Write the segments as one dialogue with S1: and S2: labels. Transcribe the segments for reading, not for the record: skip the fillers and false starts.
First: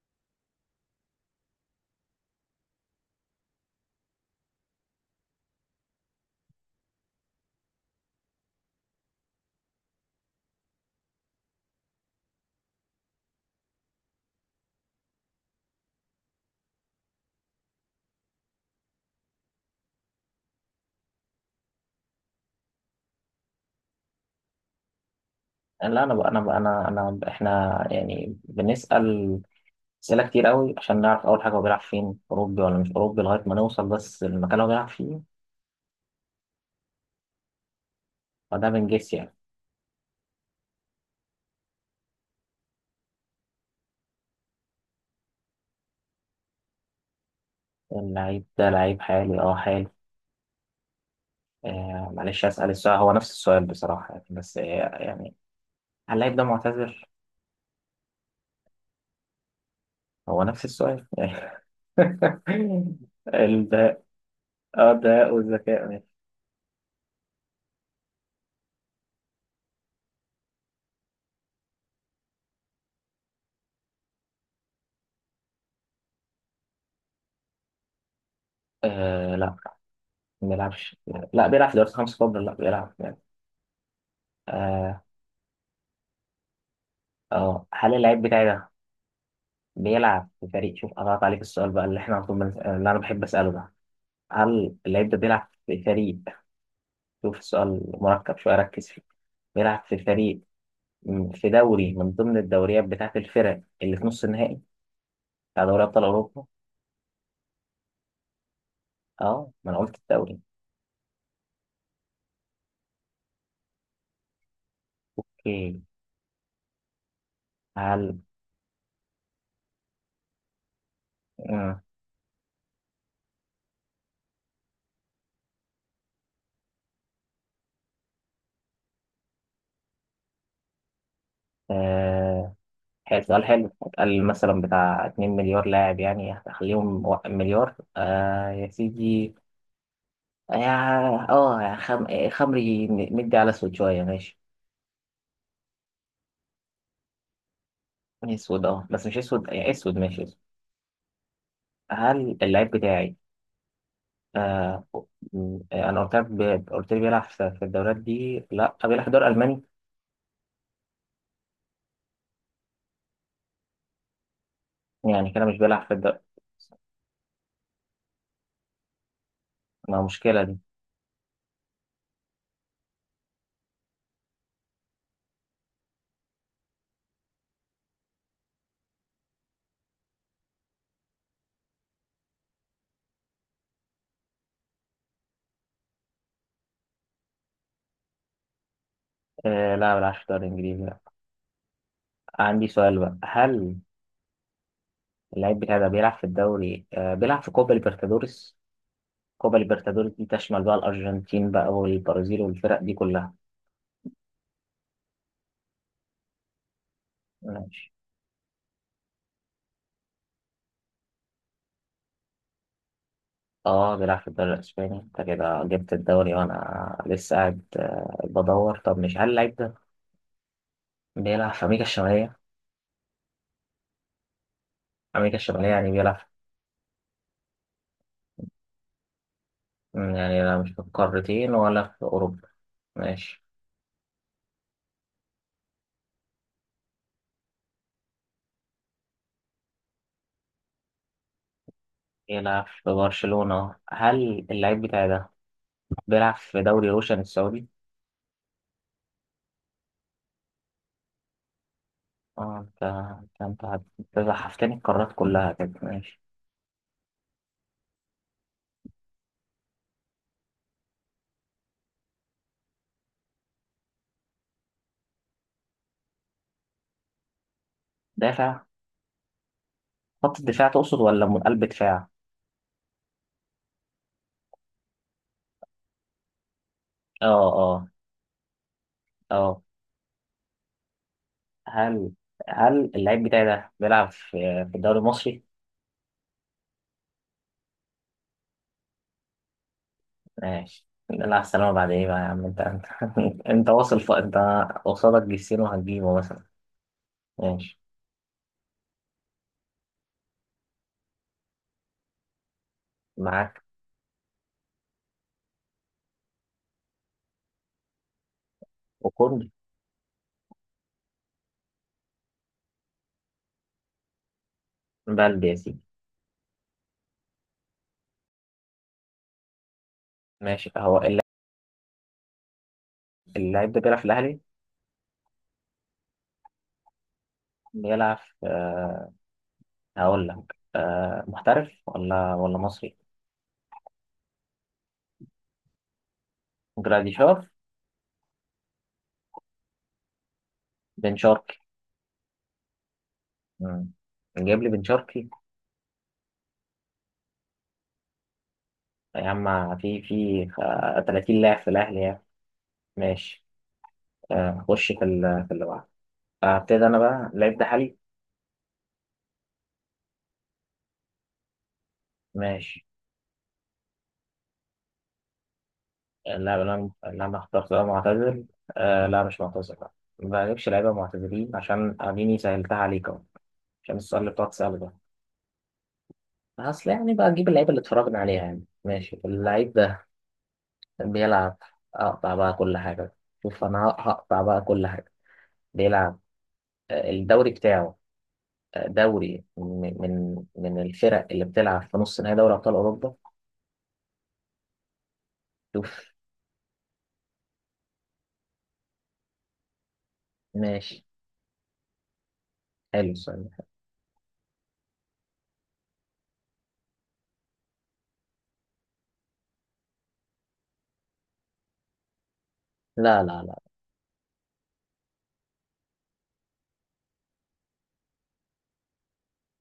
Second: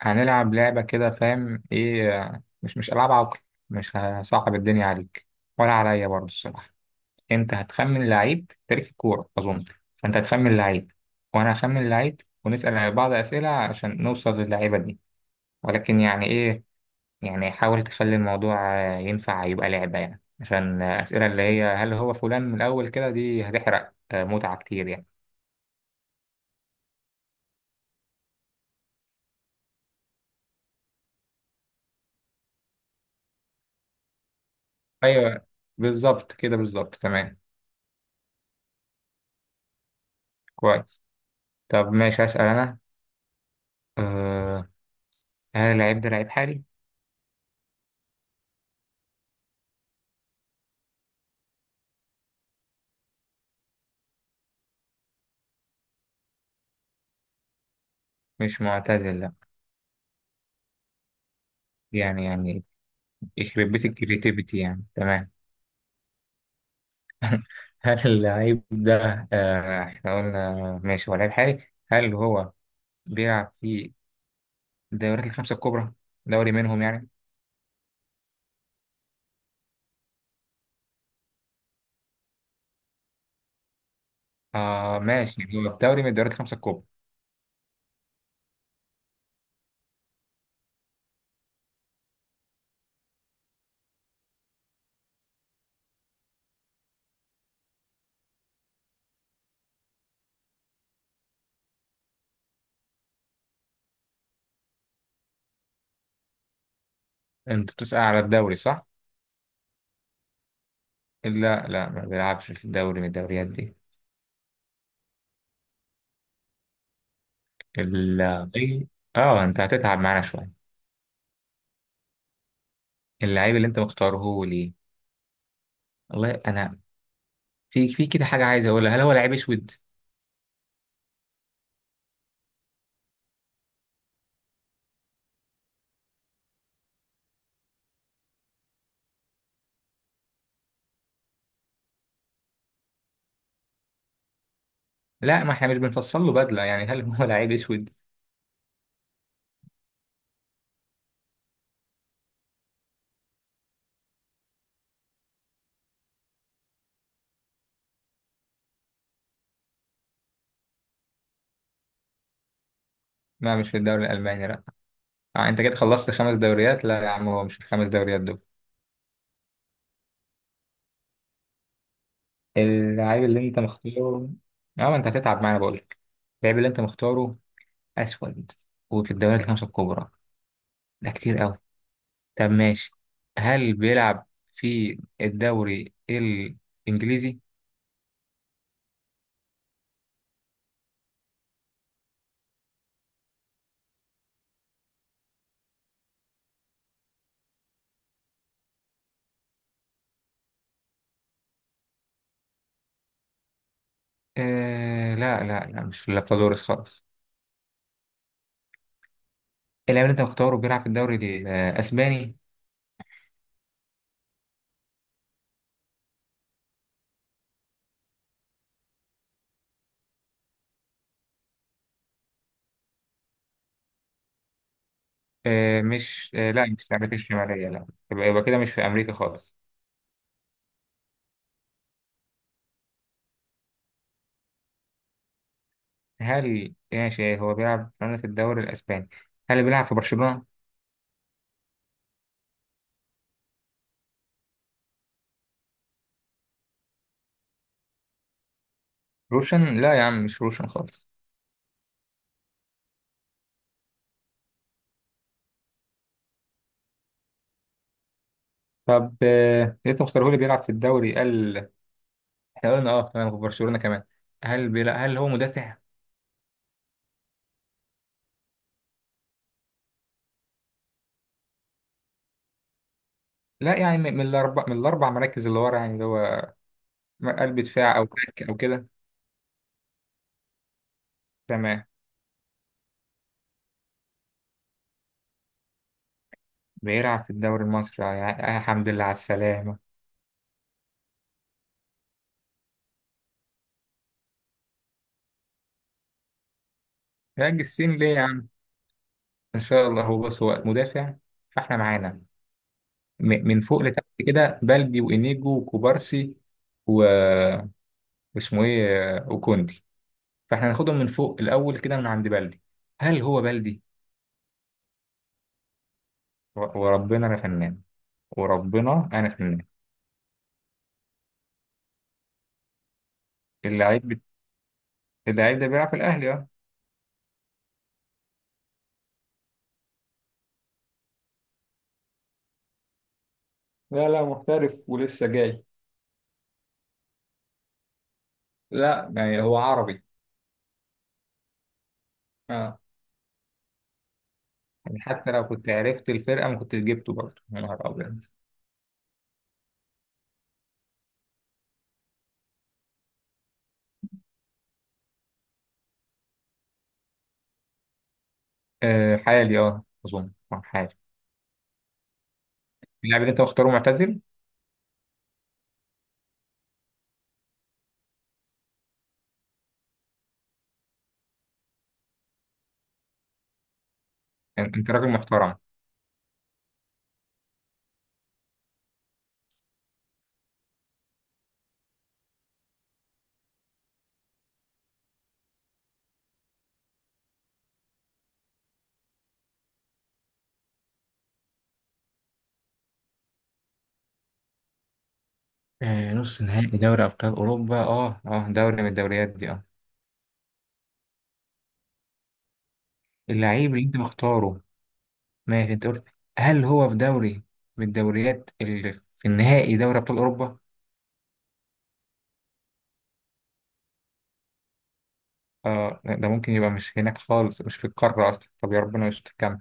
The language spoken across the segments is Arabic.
S1: هنلعب لعبة كده، فاهم إيه؟ مش ألعاب عقل. مش هصعب الدنيا عليك، ولا عليا برضه الصراحة. أنت هتخمن لعيب تاريخ الكورة أظن، فأنت هتخمن لعيب، وأنا هخمن لعيب، ونسأل بعض أسئلة عشان نوصل للعيبة دي. ولكن يعني إيه؟ يعني حاول تخلي الموضوع ينفع يبقى لعبة يعني، عشان أسئلة اللي هي هل هو فلان من الأول كده دي هتحرق متعة كتير يعني.
S2: لا انا بقى انا بقى انا انا احنا يعني بنسأل أسئلة كتير قوي عشان نعرف اول حاجة هو بيلعب فين، اوروبي ولا مش اوروبي، لغاية ما نوصل بس المكان اللي هو بيلعب فيه.
S1: أيوه بالظبط كده، بالظبط تمام.
S2: فده بنجس يعني.
S1: كويس. طب ماشي هسأل أنا. آه، هل اللعيب ده لعيب حالي؟
S2: اللعيب ده لعيب حالي، اه حالي. معلش أسأل السؤال، هو نفس السؤال بصراحة يعني، بس يعني هل اللعيب ده معتذر؟
S1: مش معتزل، لا.
S2: هو نفس السؤال.
S1: يعني يخرب بيت
S2: ده.
S1: الكريتيفيتي يعني،
S2: اه
S1: تمام.
S2: ده والذكاء ماشي.
S1: هل اللعيب ده، احنا قلنا ماشي هو لعيب حالي، هل هو بيلعب في الدوريات الخمسة الكبرى؟ دوري منهم يعني؟
S2: لا، ما بيلعبش، لا بيلعب في دوري خمسة كبرى، لا بيلعب يعني.
S1: آه
S2: اه.
S1: ماشي، يعني هو في دوري من الدوريات الخمسة الكبرى.
S2: هل اللعيب بتاعي ده بيلعب في فريق؟ شوف قطعت عليك السؤال بقى اللي احنا على طول اللي انا بحب اساله ده. هل اللعيب ده بيلعب في فريق؟ شوف السؤال مركب شويه، ركز فيه. بيلعب في فريق في دوري من ضمن الدوريات بتاعه الفرق اللي في نص النهائي بتاع دوري ابطال اوروبا.
S1: انت بتسأل على الدوري، صح؟
S2: اه، ما انا قلت الدوري.
S1: لا، ما بيلعبش في دوري من الدوريات دي.
S2: اوكي، هل
S1: اللعيب، اه انت هتتعب معانا شوية.
S2: مم.
S1: اللعيب اللي انت مختاره هو ليه؟ والله انا، في كده حاجة عايز اقولها، هل هو لعيب اسود؟
S2: آه. حلو، سؤال حلو. قال مثلا بتاع 2 مليار لاعب يعني، هخليهم مليار. يا سيدي، اه خمري مدي على اسود شويه، ماشي.
S1: لا، ما احنا مش بنفصل له بدله يعني، هل هو لعيب اسود؟
S2: اسود، اه بس مش اسود يعني، اسود ماشي اسود. هل اللعيب بتاعي آه انا قلت لك قلت لي بيلعب في في الدوريات دي، لا. بيلعب في الدوري الالماني؟
S1: لا مش في الدوري الالماني، لا.
S2: يعني كده
S1: آه
S2: مش
S1: انت كده
S2: بيلعب في
S1: خلصت
S2: الدوري.
S1: خمس دوريات، لا يا عم، هو مش في الخمس دوريات دول.
S2: ما مشكلة دي.
S1: اللعيب اللي انت مختاره، اه ما انت هتتعب معانا بقول لك، اللعيب اللي انت مختاره اسود وفي الدوريات الخمسه الكبرى، ده كتير قوي. طب ماشي، هل بيلعب في الدوري الانجليزي؟
S2: لا، بيلعب في الدوري الانجليزي، لا. عندي سؤال بقى، هل اللعيب بتاعي ده بيلعب في الدوري بيلعب في كوبا ليبرتادوريس؟ كوبا ليبرتادوريس دي تشمل بقى الارجنتين بقى والبرازيل والفرق دي كلها.
S1: آه لا مش في لابتادورس خالص.
S2: ماشي.
S1: اللاعب اللي انت مختاره بيلعب في الدوري الاسباني.
S2: اه، بيلعب في الدوري الاسباني؟ انت كده جبت الدوري وانا لسه قاعد بدور. طب مش هل اللعيب ده بيلعب في امريكا الشماليه؟ امريكا الشماليه
S1: آه
S2: يعني، بيلعب
S1: مش آه لا مش في أمريكا الشمالية، لا. يبقى كده مش في أمريكا خالص.
S2: يعني لا مش في القارتين ولا في اوروبا. ماشي،
S1: هل ماشي هو بيلعب في رنة الدوري الأسباني، هل بيلعب في برشلونة؟
S2: بيلعب في برشلونه. هل اللعيب بتاعي ده بيلعب في دوري روشن السعودي؟
S1: روشن؟ لا يا عم مش روشن خالص.
S2: اه، انت أنت زحفتني القارات كلها كده. ماشي.
S1: طب آه أنت مختاره لي بيلعب في الدوري، قال، إحنا قلنا أه تمام في برشلونة كمان. هل هل هو مدافع؟
S2: دافع، خط الدفاع تقصد ولا من قلب دفاع؟
S1: لا يعني من من الأربع مراكز اللي ورا يعني، اللي هو
S2: اه،
S1: قلب
S2: اه،
S1: دفاع أو باك أو كده.
S2: اه.
S1: تمام.
S2: هل هل اللعيب بتاعي ده بيلعب في الدوري المصري؟
S1: بيلعب في الدوري المصري، يا يا حمد لله على السلامة.
S2: ماشي. لا السلامة بعد ايه بقى يا عم، انت انت واصل انت قصادك جسيم وهتجيبه مثلا.
S1: يا
S2: ماشي،
S1: السين ليه يا عم؟ ان شاء الله. هو بص هو مدافع، فاحنا معانا من
S2: معاك.
S1: فوق لتحت كده، بلدي وانيجو وكوبارسي و- واسمه ايه
S2: وكل
S1: وكوندي، فاحنا هناخدهم من فوق الاول كده من عند بلدي. هل هو بلدي؟
S2: بلدي يا سيدي.
S1: وربنا انا فنان، وربنا انا فنان.
S2: ماشي، هو اللاعب ده بيلعب في
S1: اللعيب بت-
S2: الأهلي.
S1: اللعيب ده بيلعب في الاهلي، اه.
S2: بيلعب في هقول لك. محترف ولا مصري؟
S1: لا لا محترف ولسه جاي.
S2: جراديشار؟
S1: لا يعني هو عربي.
S2: بن شرقي؟
S1: اه.
S2: مم. جايب لي بن
S1: يعني
S2: شرقي!
S1: حتى لو كنت عرفت الفرقه ما كنتش جبته برضه، يا نهار ابيض.
S2: يا عم في في 30 لاعب في الأهلي يعني. ماشي. خش في في اللي بعده. ابتدي انا بقى، اللعيب ده حالي.
S1: آه حالي، اه اظن حالي.
S2: ماشي.
S1: اللاعب اللي انت مختاره معتزل؟
S2: لا، انا اخترت ده معتزل؟ لا مش معتزل، لا. ما بجيبش لعيبه معتزلين عشان اديني سهلتها عليك اهو، عشان السؤال اللي بتقعد تساله
S1: انت
S2: ده.
S1: راجل محترم.
S2: اصل يعني بقى اجيب اللعيبه اللي اتفرجنا عليها يعني. ماشي، اللعيب ده بيلعب، اقطع بقى كل حاجه، شوف انا هقطع بقى كل حاجه، بيلعب الدوري بتاعه دوري من الفرق اللي بتلعب في نص نهائي دوري ابطال اوروبا. شوف.
S1: نص نهائي دوري ابطال اوروبا، اه اه دوري من الدوريات دي، اه.
S2: ماشي، حلو السؤال ده.
S1: اللعيب اللي انت مختاره، ماشي انت قلت هل هو في دوري من الدوريات اللي في النهائي دوري ابطال اوروبا.
S2: لا.
S1: اه لا، ده ممكن يبقى مش هناك خالص، مش في القاره اصلا، طب يا ربنا مش تكمل.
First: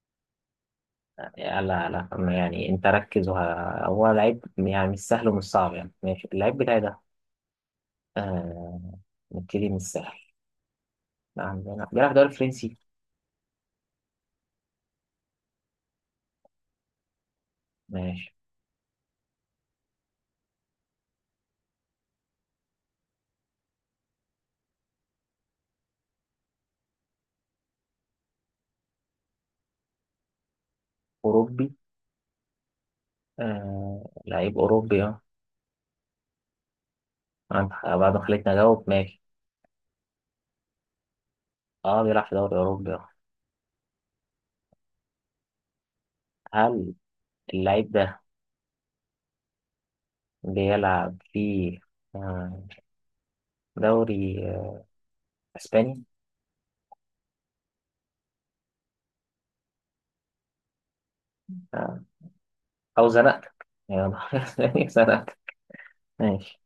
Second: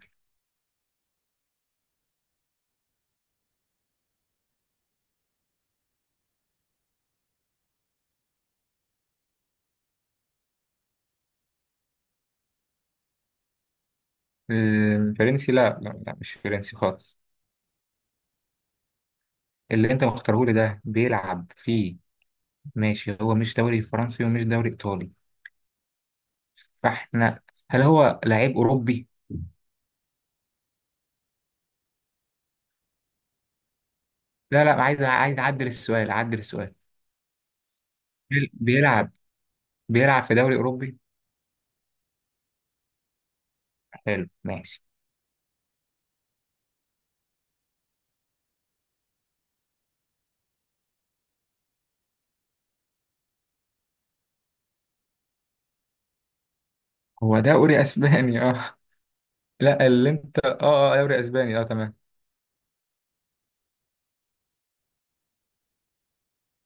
S2: لا، ما يعني انت ركز هو لعيب يعني مش سهل ومش صعب يعني. ماشي، اللعيب بتاعي ده آه... نبتدي من السهل، عندنا بيلعب دوري فرنسي؟
S1: الفرنسي لا مش فرنسي خالص.
S2: ماشي.
S1: اللي انت مختاره لي ده بيلعب فيه، ماشي هو مش دوري فرنسي ومش دوري ايطالي، فاحنا هل هو لعيب اوروبي؟
S2: أوروبي، لعيب
S1: لا عايز،
S2: أوروبي، اه.
S1: عايز اعدل السؤال.
S2: عند- بعد ما خليتني أجاوب،
S1: بيلعب،
S2: ماشي.
S1: بيلعب في دوري أوروبي؟
S2: اه، بيلعب في دوري أوروبي، اه.
S1: حلو ماشي.
S2: هل اللعيب ده بيلعب في آه... دوري أسباني؟
S1: هو دوري أسباني، اه. لا اللي انت اه، دوري أسباني اه، تمام.
S2: آه... أو زنقتك يعني دوري أسباني زنقتك ماشي.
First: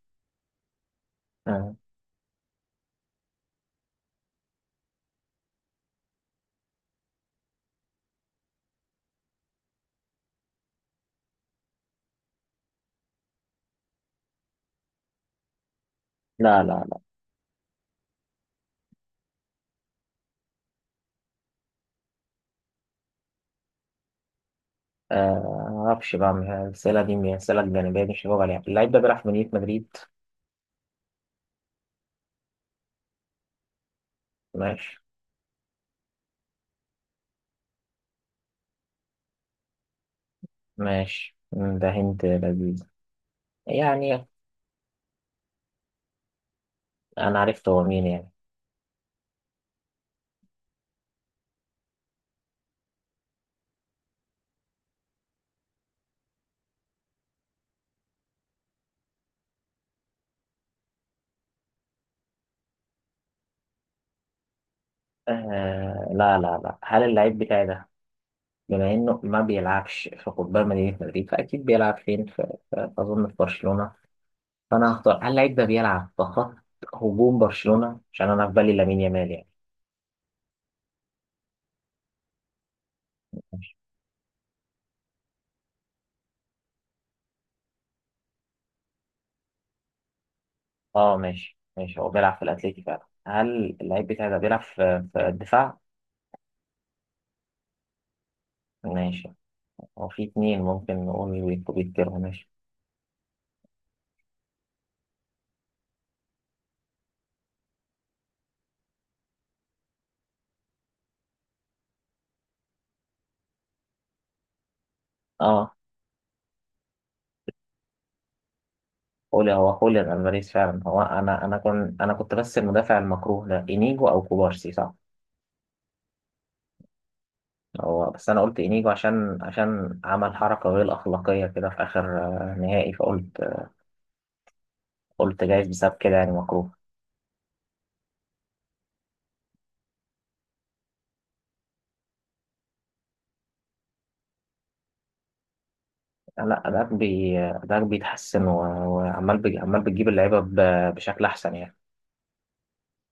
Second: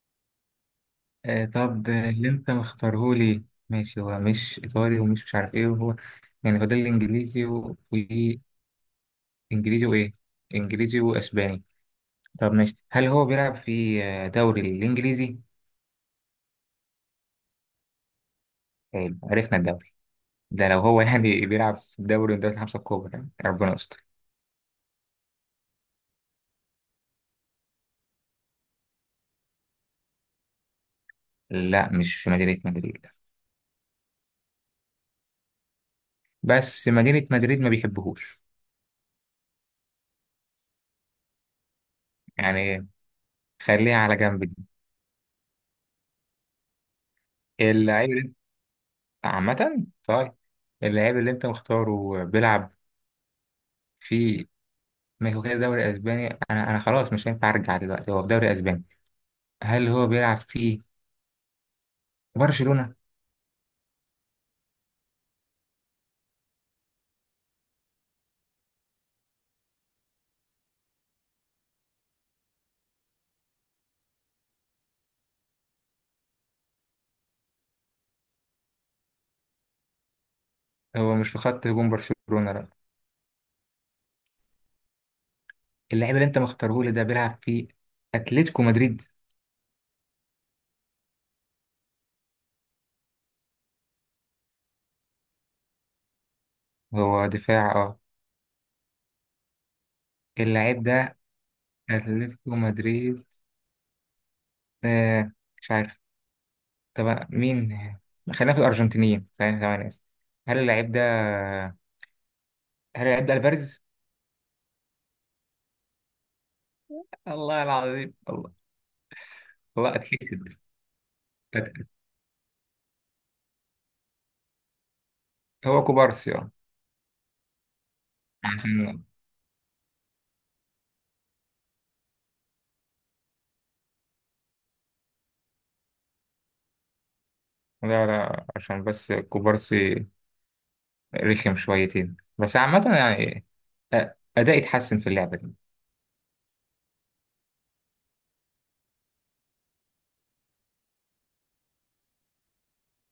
S1: آه
S2: آه.
S1: طب اللي انت مختاره لي، ماشي هو مش إيطالي ومش مش عارف ايه، وهو يعني هو ده الإنجليزي وإنجليزي وإيه، إنجليزي وأسباني. طب ماشي، هل هو بيلعب في دوري الإنجليزي؟
S2: لا، لا.
S1: حلو عرفنا الدوري ده. لو هو يعني بيلعب في دوري من دوري الخمسة الكبرى يعني ربنا يستر.
S2: معرفش بقى، من الأسئلة دي من الأسئلة الجانبية دي مش هجاوب عليها. اللعيب ده بيلعب في مدينة مدريد.
S1: لا مش في مدينة مدريد.
S2: ماشي،
S1: بس مدينة مدريد ما بيحبهوش
S2: ماشي ده هنت لذيذ
S1: يعني، خليها على
S2: يعني.
S1: جنب دي.
S2: أنا عرفت هو مين
S1: اللعيب اللي
S2: يعني.
S1: انت، عامة طيب، اللعيب اللي انت مختاره بيلعب في ميكو كده دوري اسباني، انا خلاص مش هينفع ارجع دلوقتي، هو في دوري اسباني. هل هو بيلعب في برشلونة؟
S2: لا، لا. هل اللعيب بتاعي ده، بما إنه ما بيلعبش في قطبان مدينة مدريد فأكيد بيلعب فين، في أظن في برشلونة، فأنا هختار. هل اللعيب ده بيلعب في خط هجوم برشلونة؟ عشان أنا في بالي لامين يامال يعني.
S1: هو مش في خط هجوم برشلونة، لا. اللعيب اللي انت مختاره لي ده بيلعب في اتلتيكو مدريد.
S2: اه ماشي، ماشي. هو بيلعب في الأتليتي فعلا. هل اللعيب بتاعي ده بيلعب في في الدفاع؟
S1: هو دفاع، اه.
S2: ماشي، هو في اتنين
S1: اللعيب
S2: ممكن
S1: ده
S2: نقول ويتكرهوا. ماشي.
S1: اتلتيكو مدريد، آه مش عارف. طب مين، خلينا في الارجنتينيين، ثواني ثواني اسف. هل اللعيب ده، هل هيبدأ الفاريز؟
S2: اه،
S1: الله العظيم، الله.
S2: قول هو
S1: الله
S2: خوليان الفاريز
S1: اتأكد،
S2: فعلا هو. انا انا
S1: أت-
S2: كنت انا كنت بس المدافع المكروه ده انيجو او كوبارسي، صح؟
S1: هو كوبارسي اه.
S2: هو بس انا قلت انيجو
S1: عشان،
S2: عشان عشان عمل حركه غير اخلاقيه كده في اخر نهائي، فقلت، قلت جايز بسبب كده يعني مكروه.
S1: لا عشان بس كوبارسي رخم شويتين، بس عامة يعني أ- أداء يتحسن في اللعبة دي.
S2: لا، ده ده بيتحسن وعمال عمال بتجيب اللعيبه بشكل احسن يعني.